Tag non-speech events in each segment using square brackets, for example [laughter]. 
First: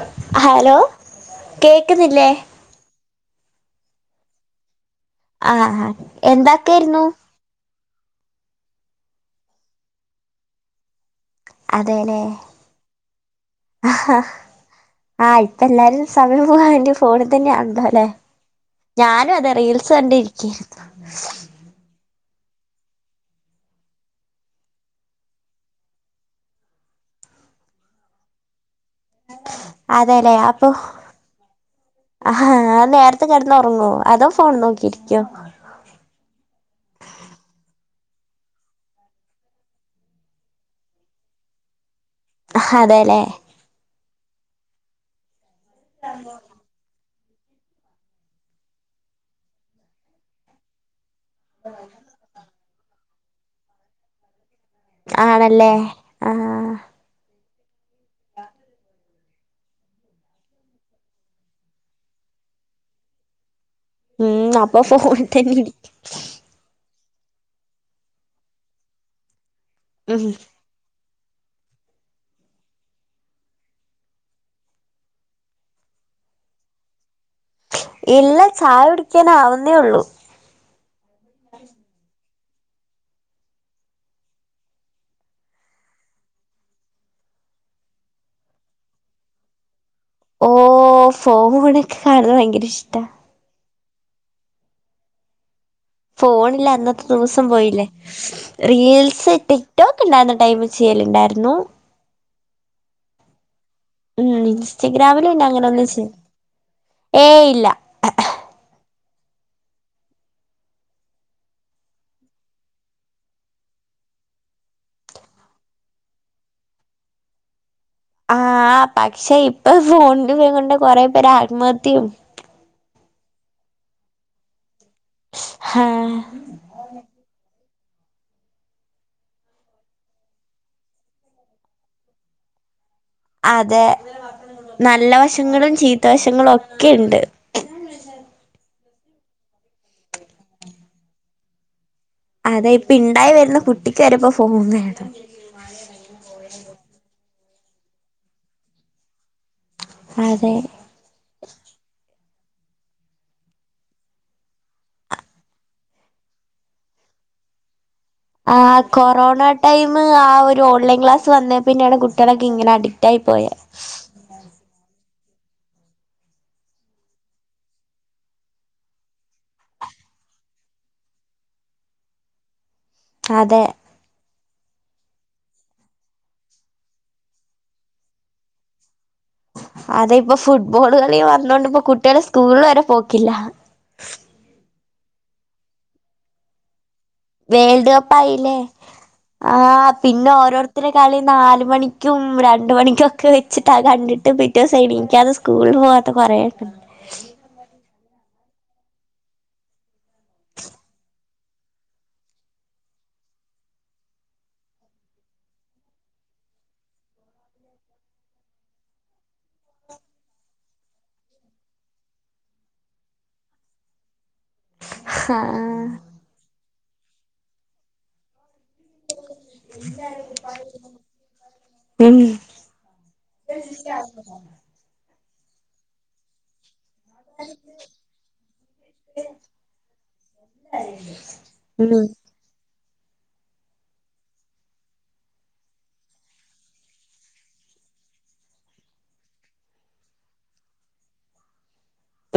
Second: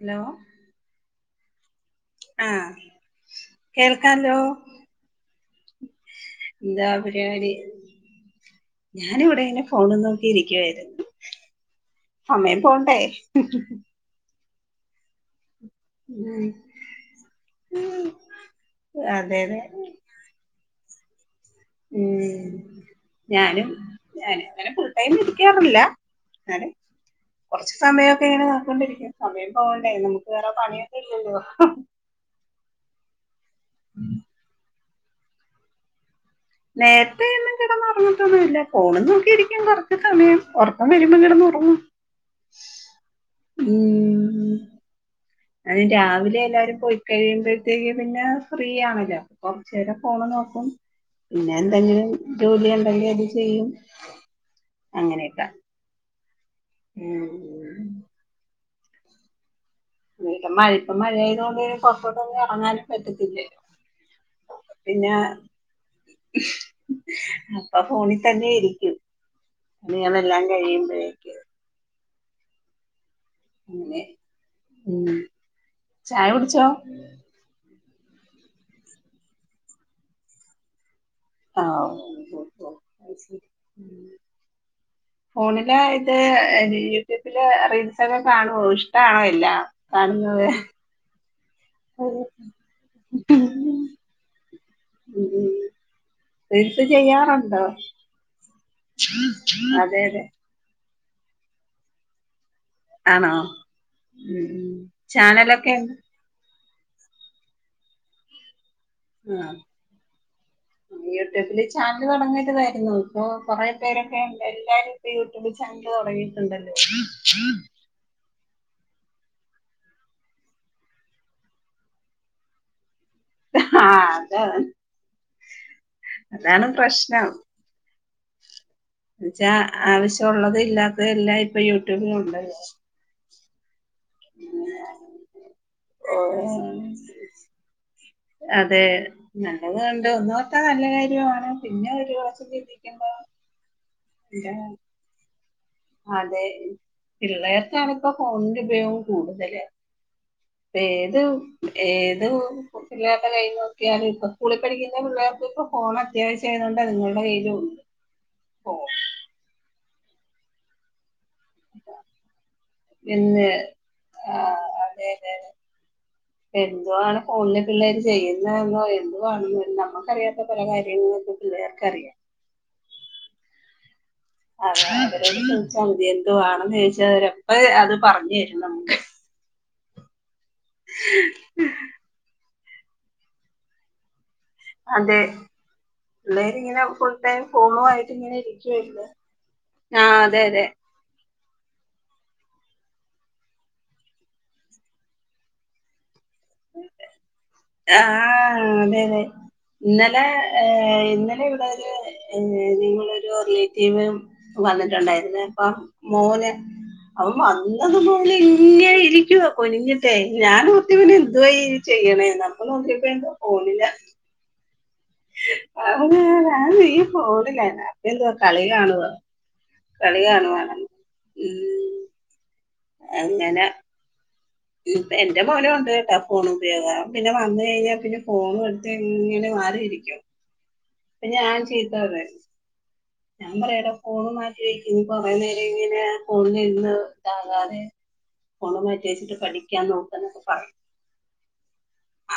Hello hello കേ ആഹ് കേൾക്കല്ലോ- ആഹാ എന്താക്ക്യ്രുന്നു- ഞാനി വിടെ ഇങ്ങനെ ഫോണും നോക്കി ഇരിക്കുവായിരുന്നു- അതെല്ലേ സമയം പോണ്ടേ- ആഹ് ഇപ്പ എല്ലാരും ഉം സമയം പോകൻണ്ടി ഫോണിൽ തന്നെയാണല്ലോ ല്ലെ- ഞാനും അതെ റീൽസ് കണ്ടിരിക്കാരുന്നു- ഉം- ഞാനും ഞാനങ്ങനെ ഫുൾ ടൈം ഇരിക്കാറില്ല അന്നാലു കൊറച്ച് സമയൊക്കെ ഇങ്ങനെ നൊക്കികൊണ്ടിരിക്കും സമയം പോകണ്ടേ നമുക്ക് വേറെ പണിയൊന്നും ഇല്ലല്ലോ? ആഹ് നേരത്തെ കെടന്ന് ഒറങ്ങോ അതോ ഫോൺ നോക്കിയിരിക്കോ? നേരത്തെ എന്നും കെടന്നൊറങ്ങത്തൊന്നുമില്ല ഫോണും നോക്കിയിരിക്കും കൊറച്ച് സമയം ഒറക്കം വരുമ്പോം കിട ഒറങ്ങൂം- ആഹ് അതെല്ലേ- മ് - അതും രാവിലെ എല്ലാരും പോയി- കഴിയുമ്പഴ്ത്തേക്ക് പിന്നെ ഫ്രീ ആണല്ലോ കൊറച്ച്നേരം ഫോണ് നോക്കും- പിന്നെ എന്തെങ്കിലും ജോലി ഒണ്ടെങ്കി അത് ചെയ്യും- ആണല്ലേ? ആ മ് - [unintelligible] മഴ ഇപ്പ മഴയായത്കൊണ്ട് പുറത്തോട്ടൊന്നും ഇറങ്ങാനും പറ്റത്തില്ലേ ഉം അപ്പ [unintelligible] അപ്പൊ ഫോണിൽ തന്നെ ഇരിക്കും ഉം [unintelligible] കഴിയുമ്പയെ ഉം ചായ കുടിച്ചോ ഇല്ല ചായ കുടിക്കാൻആവുന്നതേയുള്ളു ആഹ് ഫോണില് ഇത് യൂട്യൂബില് റീൽസൊക്കെ കാണുവോ ഇഷ്ടമാണോ എല്ലാം [unintelligible] [unintelligible] ണൊക്കെ കാണുന്നത് ഭയങ്കര ഇഷ്ട ഉം [unintelligible] ഫോണില്ല അന്നത്തെ ദിവസം പോയില്ലേ റീൽസ് അതെ അതെ ടിക്ടോക്ക്ണ്ടായിരുന്ന ടൈംമ് - ചെയ്യലുണ്ടായിരുന്നു. ആണോ ഉം ഇൻസ്റ്റഗ്രാമിൽ പിന്നെങ്ങനൊന്നും ചെയ്യ് ഏയ് ഇല്ല ആഹ് യൂട്യൂബിൽ, ചാനെൽ, തൊട [unintelligible] ഇപ്പൊ കൊറേപേരൊക്കെഎല്ലാരു യൂട്യൂബ് ചാ തൊടങ്ങിട്ടുണ്ടല്ലോ. ആഹ് പക്ഷെ ഇപ്പൊ ഫോണിന്റെ ഉപയോഗംകൊണ്ട് കൊറേ പേര് ആത്മഹത്യയും ആഹ് അതാ ആഹ് അതാണ് പ്രശ്നം. എന്നുവച്ച ആവശ്യ ഒള്ളത് ഇല്ലാത്ത എല്ലാം ഇപ്പൊ യൂട്യൂബിലുണ്ട് അതെ. നല്ല, വശങ്ങളും, ചീത്ത ഓ, വശങ്ങളും, ഒക്കെ ണ്ട്. അതെ, നല്ലത്ണ്ട്, ഒന്നോർത്ത, നല്ല കാര്യണ്, പിന്നെ, ഒര അതെ, ഇപ്പണ്ടായി, വരുന്ന, കുട്ടിക്ക് വരെ ഫോൺ, വേണം. അതെ, പിള്ളേർക്കാണ്, ഇപ്പൊ, ഫോണിന്റെ ഉപയോഗം, കൂടുതല്. അതെ ഏത്, ഏ ഏത്, പിള്ളേരുടെ, കയ്, നോക്കിയാലും, ഇപ്പ, സ്കൂളിൽ, പഠിക്കന്ന, പിള്ളേർക്ക്‌പ്പോ, ഫോണത്യാവശ്യയത് കൊണ്ട് അത്ങ്ങളുടെ കയ്യിൽ ഉണ്ട് ആ, ഫോൺ കൊറോണ, ടൈം, ആ, ഒരു, ഓൺലൈൻ, ക്ലാസ് വന്നേ പിന്നെണ്, കുട്ടിയാളൊക്കെ, ഇങ്ങനെ, അഡിക്റ്റ്, ആയി, പോയ എ എന്തുവാൺ, ഫോണില്, പിള്ളേര്, ചെയ്യുന്നെന്നോ, എന്തുവാണെന്നോ, നമ്മുക്കറിയാത്ത, പല, കാര്യങ്ങ പ്പൊ, പിള്ളേർക്കറിയാം. അതെ. അതെ, അവരോട്, ചോയ്ച്ചമതി, എന്ത് വാണം, ചോയ്ച്ച, വര് അപ്പോം, ത്, പറഞ്ഞു തരുംമ്മക്ക്. അതെ, പ്പൊ, ഫുട്ബോൾ, കളി വന്നൊണ്ട്പ്പൊ, കുട്ടിയാള്, സ്കൂളില്, വരെ പോക്കില്ലഹ. അതെ, പിള്ളേരിങ്ങനെ ടൈം വേൾഡ്, ഫോണുമായിട്ട് കപ്പ് ഇങ്ങനെ ആയില്ലേ, ഇരിക്കുവല്ലേ. ആ, ആഹ് പിന്നെ, അതെ അതെ ഓരോരുത്തരെ, കളി, നാല മണിക്കും, രണ്ട് മണിക്കുംക്കെ, വെച്ചിട്ട കണ്ടിട്ട്, പിറ്റേസം, എണീക്കാതെ, സ്കൂൾ, പോ ത്ത കുറേ ആഹ, അതെ, തെ. ഇന്നലെ, ഇന്നലെ, ഇവിടൊരു, നി, നിങ്ങളൊരു, റിലേറ്റീവ് വന്നിട്ടുണ്ടായിരുന്നെ, അപ്പൊ, മോന് അവൻ, വന്നതുപോലെ, ഇങ്ങനെ, ഇരിക്കുവ കുനിഞ്ഞിട്ട്, ഞാനോർത്തു, വനെന്തുവ ചെയ്യുന്നേ ചെയ്യണേന്ന്, അപ്പൊ, നോക്കിയപ്പോ, ന്തുവാ, ഫോണിലാ [unintelligible] ആഹ് അത് ഞാൻ പോണില്ലായിരുന്നു അപ്പം എന്ത് പറഞ്ഞു കാണുവാണെന്ന് ഉം. അങ്ങനെ ആ. എന്റെ, മോനും, ണ്ട്, കേട്ടോ, ഫോണുപയോഗം പിന്നെ, വന്ന്, കയിഞ്ഞപ്പിന്നെങ്ങനെ, ഫോണും, എടുത്ത്, ഇങ്ങനെ, മാറിരിക്കും അപ്പ, ഞാൻ, ഉം ചീത്തപറയും ഞാൻ, പറയും എടാ, ഫോണ്, മാറ്റി വെക്ക്, കൊറേ നേരായിങ്ങനെ, ഫോണിലിരുന്ന് ഇതകാതെ ഫോണ്, മാറ്റി വെച്ചിട്ട്, പഠിക്കാൻ, നോക്ക് ന്നൊക്കെ പറയും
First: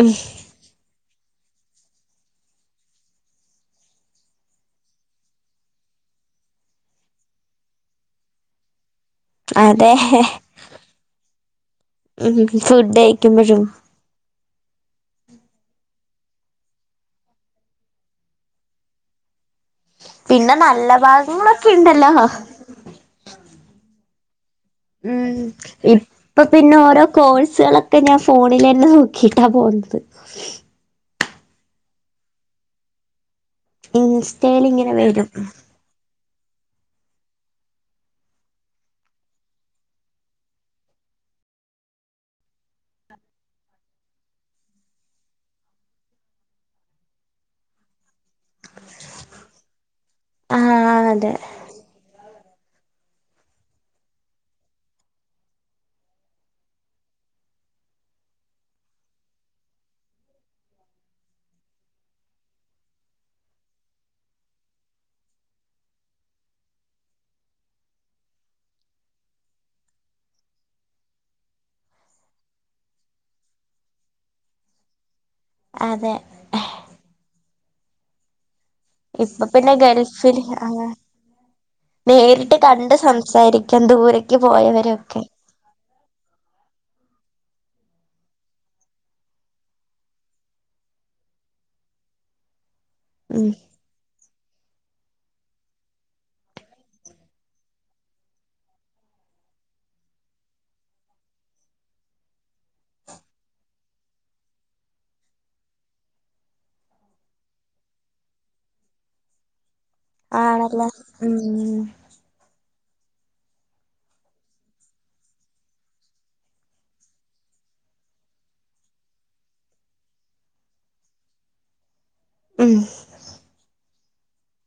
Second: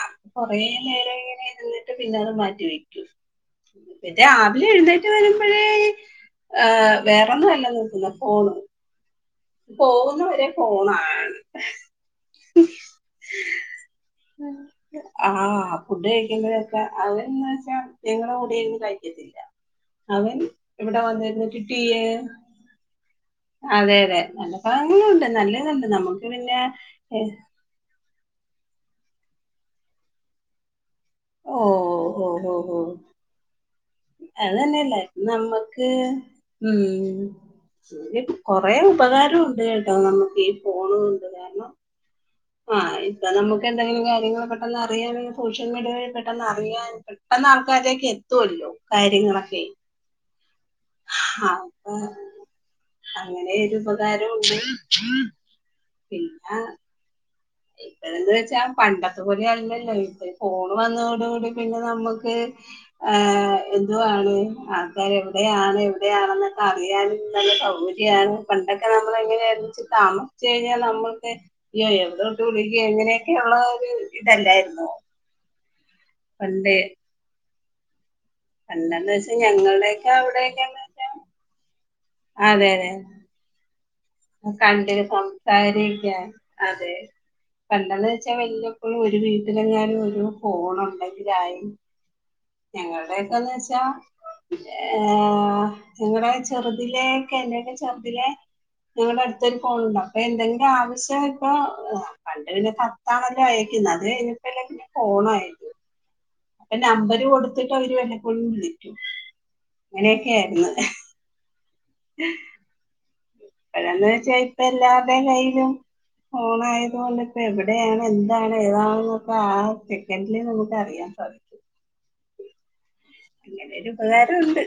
ഉം കൊറേ നേരമായി അത്രേ തിന്നിട്ട് പിന്നെങ്ങാട്ട്, മാറ്റി വെക്കും, രാവിലെ, എഴുന്നേറ്റ്, വരും മ്പഴേ, വേറൊന്നും,, അല്ല, നോക്കുന്നത്, ഫോണ് അതെ പോകുന്നവരെ, ഫോണാണ്. ഉം, ഫുഡ് കഴിക്കുമ്പോഴും ഉം. ആ ഫുഡ് കഴിക്കുമ്പോഴക്ക അവര്ന്ന് വെച്ചാ സ്ത്രീകളെ കൂടെന്ന് കഴിക്കത്തില്ല. അവൻ പിന്നെ നല്ല ഇവിടെ വന്നിരുന്നിട്ട് ഭാഗങ്ങളൊക്കെ ടീ ണ്ടല്ലോ അതെ അതെ നല്ല ഉ കാര്യങ്ങളുണ്ട് നല്ലതുണ്ട് നമുക്ക് ഇപ്പൊ പിന്നെ ഓരോ കോഴ്സുകളൊക്കെ ഞാൻ ഫോണിൽന്നെ നോക്കിട്ടാ പോന്നത് ഓഓ ഓ ഓ ഓ അത് ഇൻസ്റ്റയിൽ ഇങ്ങനെ തന്നെയല്ല വരും നമ്മക്ക് ഉ പിന്നെ കൊറേ ഉപകാരം ഉണ്ട് കേട്ടോ നമ്മുക്ക് ഈ ഫോണ് കൊണ്ട് കാരണം ആ ഇപ്പൊ നമുക്ക് എന്തെങ്കിലും കാര്യങ്ങൾ പെട്ടെന്ന് അറിയാന് സോഷ്യൽ മീഡിയ പെട്ടെന്ന് അറിയാൻ പെട്ടെന്ന് ആൾക്കാരിലേക്ക് എതോല്ലോ കാര്യങ്ങളൊക്കെ ആഹ് അതെ ആ ഹത് അങ്ങനെരു ഉപകാരണ്ട് പിന്നെ [inaudible] ഇന്ന് വെച്ചാ പണ്ടത്തെ പോലെ അല്ലല്ലോ ഇപ്പ ഫോൺ വന്നതോട കൂടി പിന്നെ നമ്മുക്ക് ഏ എന്തുവാണ് ആൾക്കാർ എവിടെയാണ് എവിടെയാണെന്നൊക്കെ അറിയാനും നല്ല സൗകര്യം പണ്ടൊക്കെ നമ്മൾ എങ്ങനെയ താമിച്ചച്ച് കഴിഞ്ഞാൽ നമ്മൾക്ക് അയ്യോ എവി തുളികേ ഇങ്ങനെയൊക്കെയള്ള ഒരു ഇ തല്ലായിരുന്നോ അതെ പണ്ടെന്ന് വെച്ചാ ഇപ്പൊ പിന്നെ ഞങ്ങളുടെയൊക്കെ ഗൾഫിൽ ആ അവിടെയൊക്കെന്ന് വെച്ചാ നേരിട്ട് കണ്ട് സംസാരി കണ്ടി സംസാരിക്കാൻ അതെ പണ്ടെന്ന് വെച്ചാൽ വല്ലപ്പോഴും ഒരു വീട്ടിലെഞാനും ഒരു ഫോണുണ്ടെങ്കിലായ് ഞങ്ങളുടെയക്കെന്ന് ഉം വെച്ചാ ഏ നിങ്ങടെ ചെറുതിലക്കെ എന്തൊക്കെ ചെറുതിലെ ഞങ്ങളുടെ അടുത്തൊരു ഫോണുണ്ടോ അപ്പൊ എന്തെങ്കിലും ആവശ്യം വരുമ്പോ പണ്ട് പിന്നെ കത്താണല്ലോ അയ അത് കഴിഞ്ഞിട്ടല്ലേ ഫോണായത് അപ്പൊ നമ്പര് കൊടുത്തിട്ട് അവര് വപ്പോഴും വിളിക്കു അങ്ങനെയൊക്കെയയിരുന്നു ആണല്ലേ ഉം ഉം [unintelligible] വെച്ച ഇപ്പ എല്ലാരുടെകയ്യിലും ഫോണായത് കൊണ്ട് ഇപ്പ എവിടെയാണ് എന്താണ് ഏതാണെന്നക്ക ആ സെക്കൻഡില് നമുക്ക് അറിയാം. [unintelligible] ഉം അങ്ങനെരുപകാരണ്ട്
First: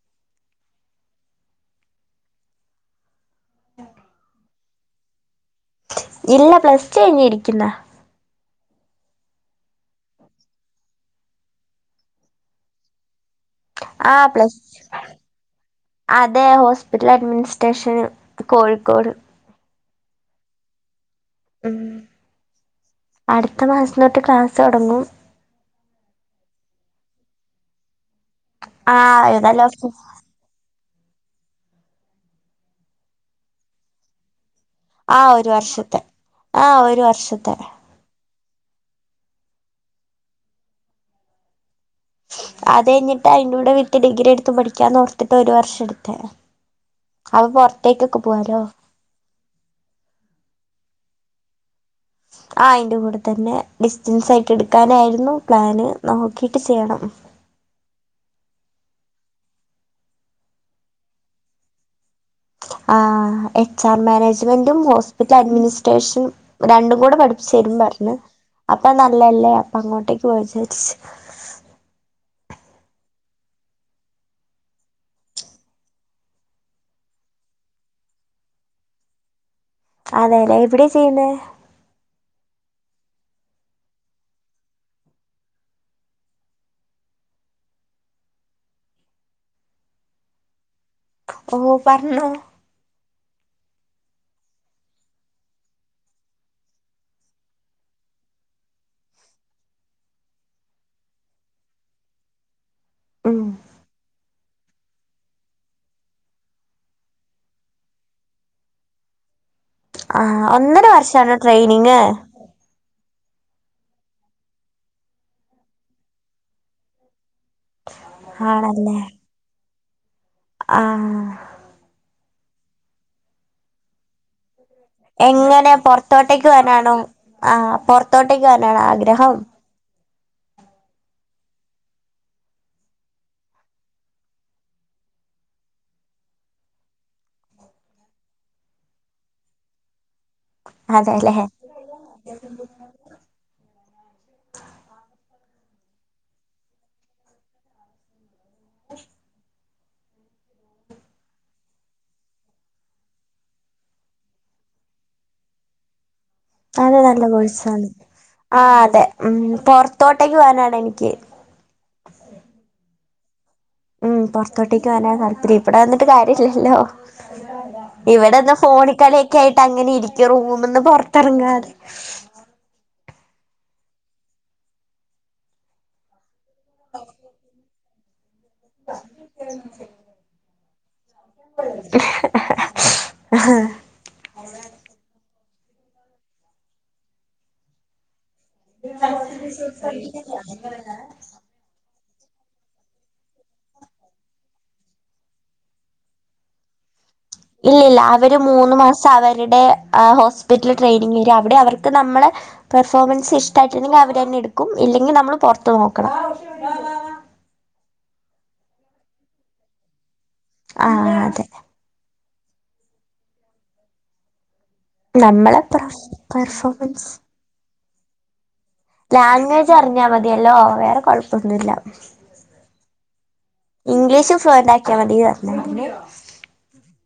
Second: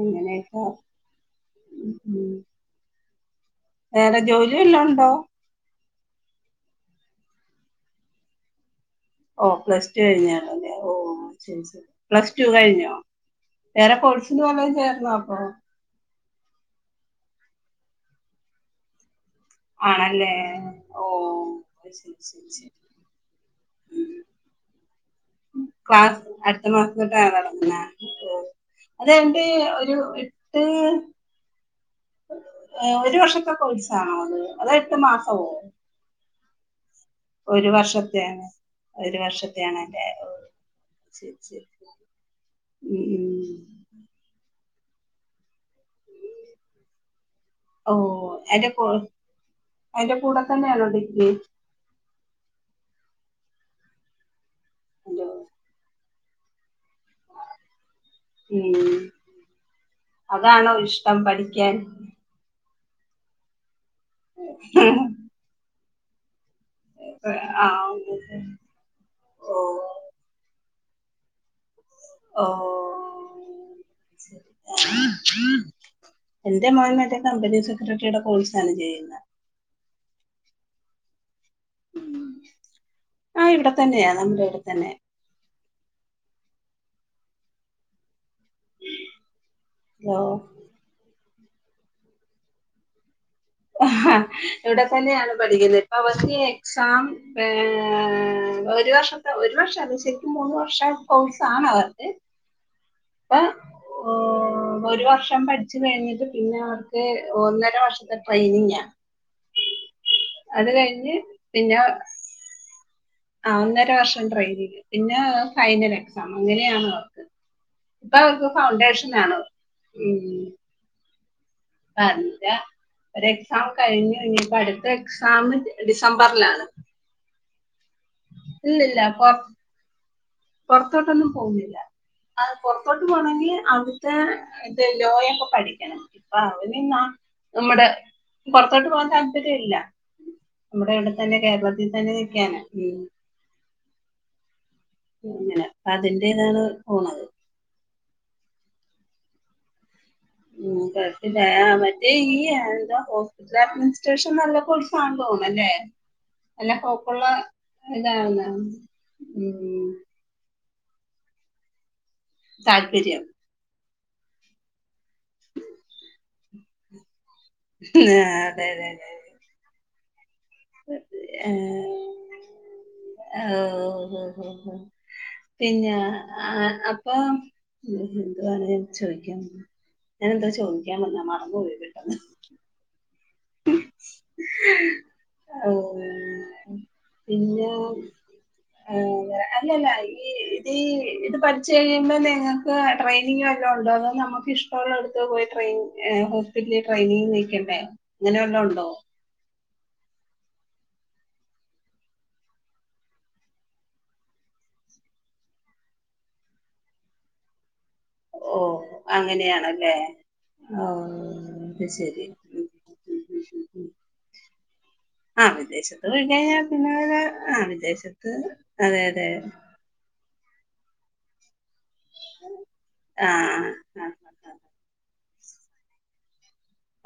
ങ്ങനക്ക വേറെ ജോലിവല്ലോണ്ടോ ഇല്ല, പ്ലസ് ടു കഴഞ്ഞി ഇരിക്കുന്ന ഓ പ്ലസ് ടു കഴിഞ്ഞാലോല്ലെ ഓ ശരി ശരി പ്ലസ് ടു കഴിഞ്ഞോ? വേറെ ആ കോഴ്സിന് പ്ലസ് വല്ലോം ചേർന്നോ അപ്പൊ അതെ ഹോസ്പിറ്റൽ അഡ്മിനിസ്ട്രേഷന് കോഴിക്കോട് ആണല്ലേ ഓ ഉം ശരി ശരി ശരി അടുത്ത മാസം തോട്ട് ക്ലാസോടങ്ങും ക്ളാസ് അടുത്ത മാസംതൊട്ടാണോ തുടങ്ങുന്നേ ആ അതേ എന്റെ ഏതായാലും ഒരു എട്ട് ഏ ഒരു വർഷത്തെ കോഴ്സാ ണോ അത്. അതോ എട്ട് ആ മാസവോ? ഒരു വർഷത്തെ ആഹ ഒരു വർ ഒരു വർഷത്തെ ഒരു വർഷത്തെയണല്ലേ ഓ ശരി ശരി അത് ഉം കഴിഞ്ഞിട്ട് ഉം അതിന്റെറെ കൂടെ വിത്ത് ഡിഗ്രി എടുത്തു പഠിക്കാന്നോർത്തിട്ട് ഒരു വർഷം ടുത്തേ ഓ അന്റെ ക എൻറെ കൂടെ തന്നെയാണോ ഡിഗ്രി ഉം ആ അയിന്റെ കൂടെ തന്നെ ഡിസ്റ്റൻസ് ആയിട്ട് എടുക്കാനായിരുന്നു പ്ലാന് നോക്കിട്ട് ചെയ്യണം ഉം അതാണോ ഇഷ്ടം പഠിക്കാൻ ആ എച്ച് ആർ മാനേജ്മെന്റും ഹോസ്പിറ്റൽ അഡ്മിനിസ്ട്രേഷനും രണ്ടും കൂടെ പഠിപ്പിച്ചു ആ തരും പറഞ്ഞ് അപ്പ നല്ലല്ലേ ഓ അപ്പ അങ്ങോട്ടേക്ക് പോവാമെന്നുവിച്ചാരിച്ച് ഓഹ് എന്റെ മോൻ മറ്റെ കമ്പനി സെക്രട്ടറിയുടെ കോഴ്സ് ആണ് ചെയ്യുന്നത് അതെല്ലേ എവിടെ ചെയ്യുന്നേ അഹ് ഇവിടെ തന്നെയാ നമ്മുടെ ഇവിടെത്തന്നെയ ഹലോ ഓ പറഞ്ഞോ [unintelligible] ഇവിടെ തന്നെയാണ് പഠിക്കുന്നത് ഇപ്പ അവർക്ക് എക്സാം ആ- ഒരു വർഷത്തെ ഒരു വർഷം അത് ശരിക്കും മൂന്ന് വർഷം കോഴ്‌സാണ് അവർക്ക് ഇപ്പൊ ഉം ഒരു വർഷം പഠിച്ച് കഴിഞ്ഞിട്ട് പിന്നെ അവർക്ക് ഒന്നര വർഷത്തെ ട്രെയിനിങയാ ആഹ് ഒന്നര വർഷാണോ ട്രെയിനിങ് ആഹ് ഒന്നര വർഷം ട്രെയിനിങ് പിന്നെ ഫൈനൽ എക്സാം അങ്ങനെയാണ് അവർക്ക് ഇപ്പൊ അവർക്ക് ഫൗണ്ടേഷനാണ് ആഹ് പറഞ്ഞില്ല ഒരു എക്സാം കഴിഞ്ഞു ഇനിപ്പോ അടുത്ത് എങ്ങനെ പുറത്തോട്ടേക്കു പോവാനാണോ ആഹ് പൊറത്തോട്ടേക്കോവനാണ് ആഗ്രഹം പൊറത്തോട്ടൊന്നും പോകുന്നില്ല ആഹ് പൊറത്തോട്ട് പോകണെങ്കിൽ അവിടുത്തെ ഇത് ലോ യൊക്കെ പഠിക്കണംയിപ്പ അവന് നമ്മുടെ പൊറത്തോട്ട് പോകൻ താല്പര്യം ഇല്ല നമ്മടെ ഇവിടെ അതെല്ലേ തന്നെ കേരളത്തിൽ തന്നെ നിക്കാനാ അങ്ങനെ അതിൻ്റേതാണ് പോണത് [inaudible] ഉം മറ്റെ ഈ ആഹ് എന്താ ഹോസ്പിറ്റൽ അഡ്മിനിസ്ട്രേഷൻ നല്ല കോഴ്സാണെന്ന് തോന്നുന്നല്ലേ അതെ നല്ല കോഴസാണ് ഇതാണ് ആഹ് അതെ ഉം പൊറത്തോട്ടേക്ക് പോകാനാണ് എനിക്ക്- [unintelligible] താല്പര്യം ഉം പൊറത്തോട്ടേക്ക് പോവാനാണ് താല്പര്യം ഇവിടെ നിന്നിട്ട് കാര്യമില്ലല്ലോ ആ, ഇവിടെനിന്ന് അതെ അതെ അതെ ഫോണികളിയൊക്കെ ആയിട്ട് അങ്ങനെ ഇരി റൂമന്ന് പൊറത്തിറങ്ങാതെ- ഓഹ് ഓഹ് പിന്നെ ആഹ് അപ്പൊ- എന്തോവാണ് ചോദിക്കാൻ ഞാൻ എന്താ ചോദി- ക്കാൻ വന്നേ മറന്നുപോയി പെട്ടെന്ന് ആഹ് [unintelligible] ഔ പിന്നെ ഏഹ് അല്ലല്ല ഈ ഇത് ഇത് പഠിച്ച് കഴി യുമ്പ നിങ്ങക്ക് ട്രെയിനിങ് വല്ലോം ഉണ്ടോ അതോ നമുക്കിഷ്ടള്ളോട്ത്ത് പോയി ട്രെയിൻ ഏഹ് ഹോസ്പിറ്റലീന്ന് ട്രെയിനിങ്ങിന് നിക്കണ്ടേ ഇല്ലില്ല അവര് മൂന്ന് മാസം അവര്ടെ ആ ഹോസ്പിറ്റൽ ട്രെയിനിങരും അവടെ അവർക്ക് നമ്മളെ പെർഫോമൻസ് ഇഷ്ടായിട്ട്ണ്ടെങ്കി അവരന്നെ എട്ക്കും ഇല്ലെങ്ങി നമ്മള് പൊറത്ത് നോക്കണം. ഓഹ് അങ്ങനെയണല്ലേ ആ ഓഹ് അതെ അത് ശരി ഉം, ഉം, ഉം, ഉം, ഉം. ആ നമ്മളെ വിദേശത്ത് പോയി കഴിഞ്ഞാ പിന്നെ പെർഫോമൻസ് ആ വിദേശത്ത് അതെ അതെ ലാംഗ്വേജ് അറിഞ്ഞാ മതിയല്ലോ വേറെ കൊഴപ്പൊന്നുല്ല. ആ ആ ആ ഇംഗ്ലീഷും ഫ്ലുവൻ്റ് ആക്കിയാ മതി പറഞ്ഞാ [inaudible]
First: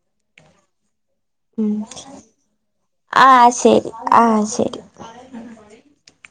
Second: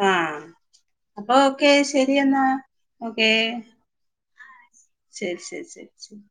ആ ആ, അപ്പൊ ഓക്കെ ഉം ശരി എന്നാ ഓക്കേ ആഹ് ശരി ആഹ് ശരി ശരി ശരി ശരി ശരി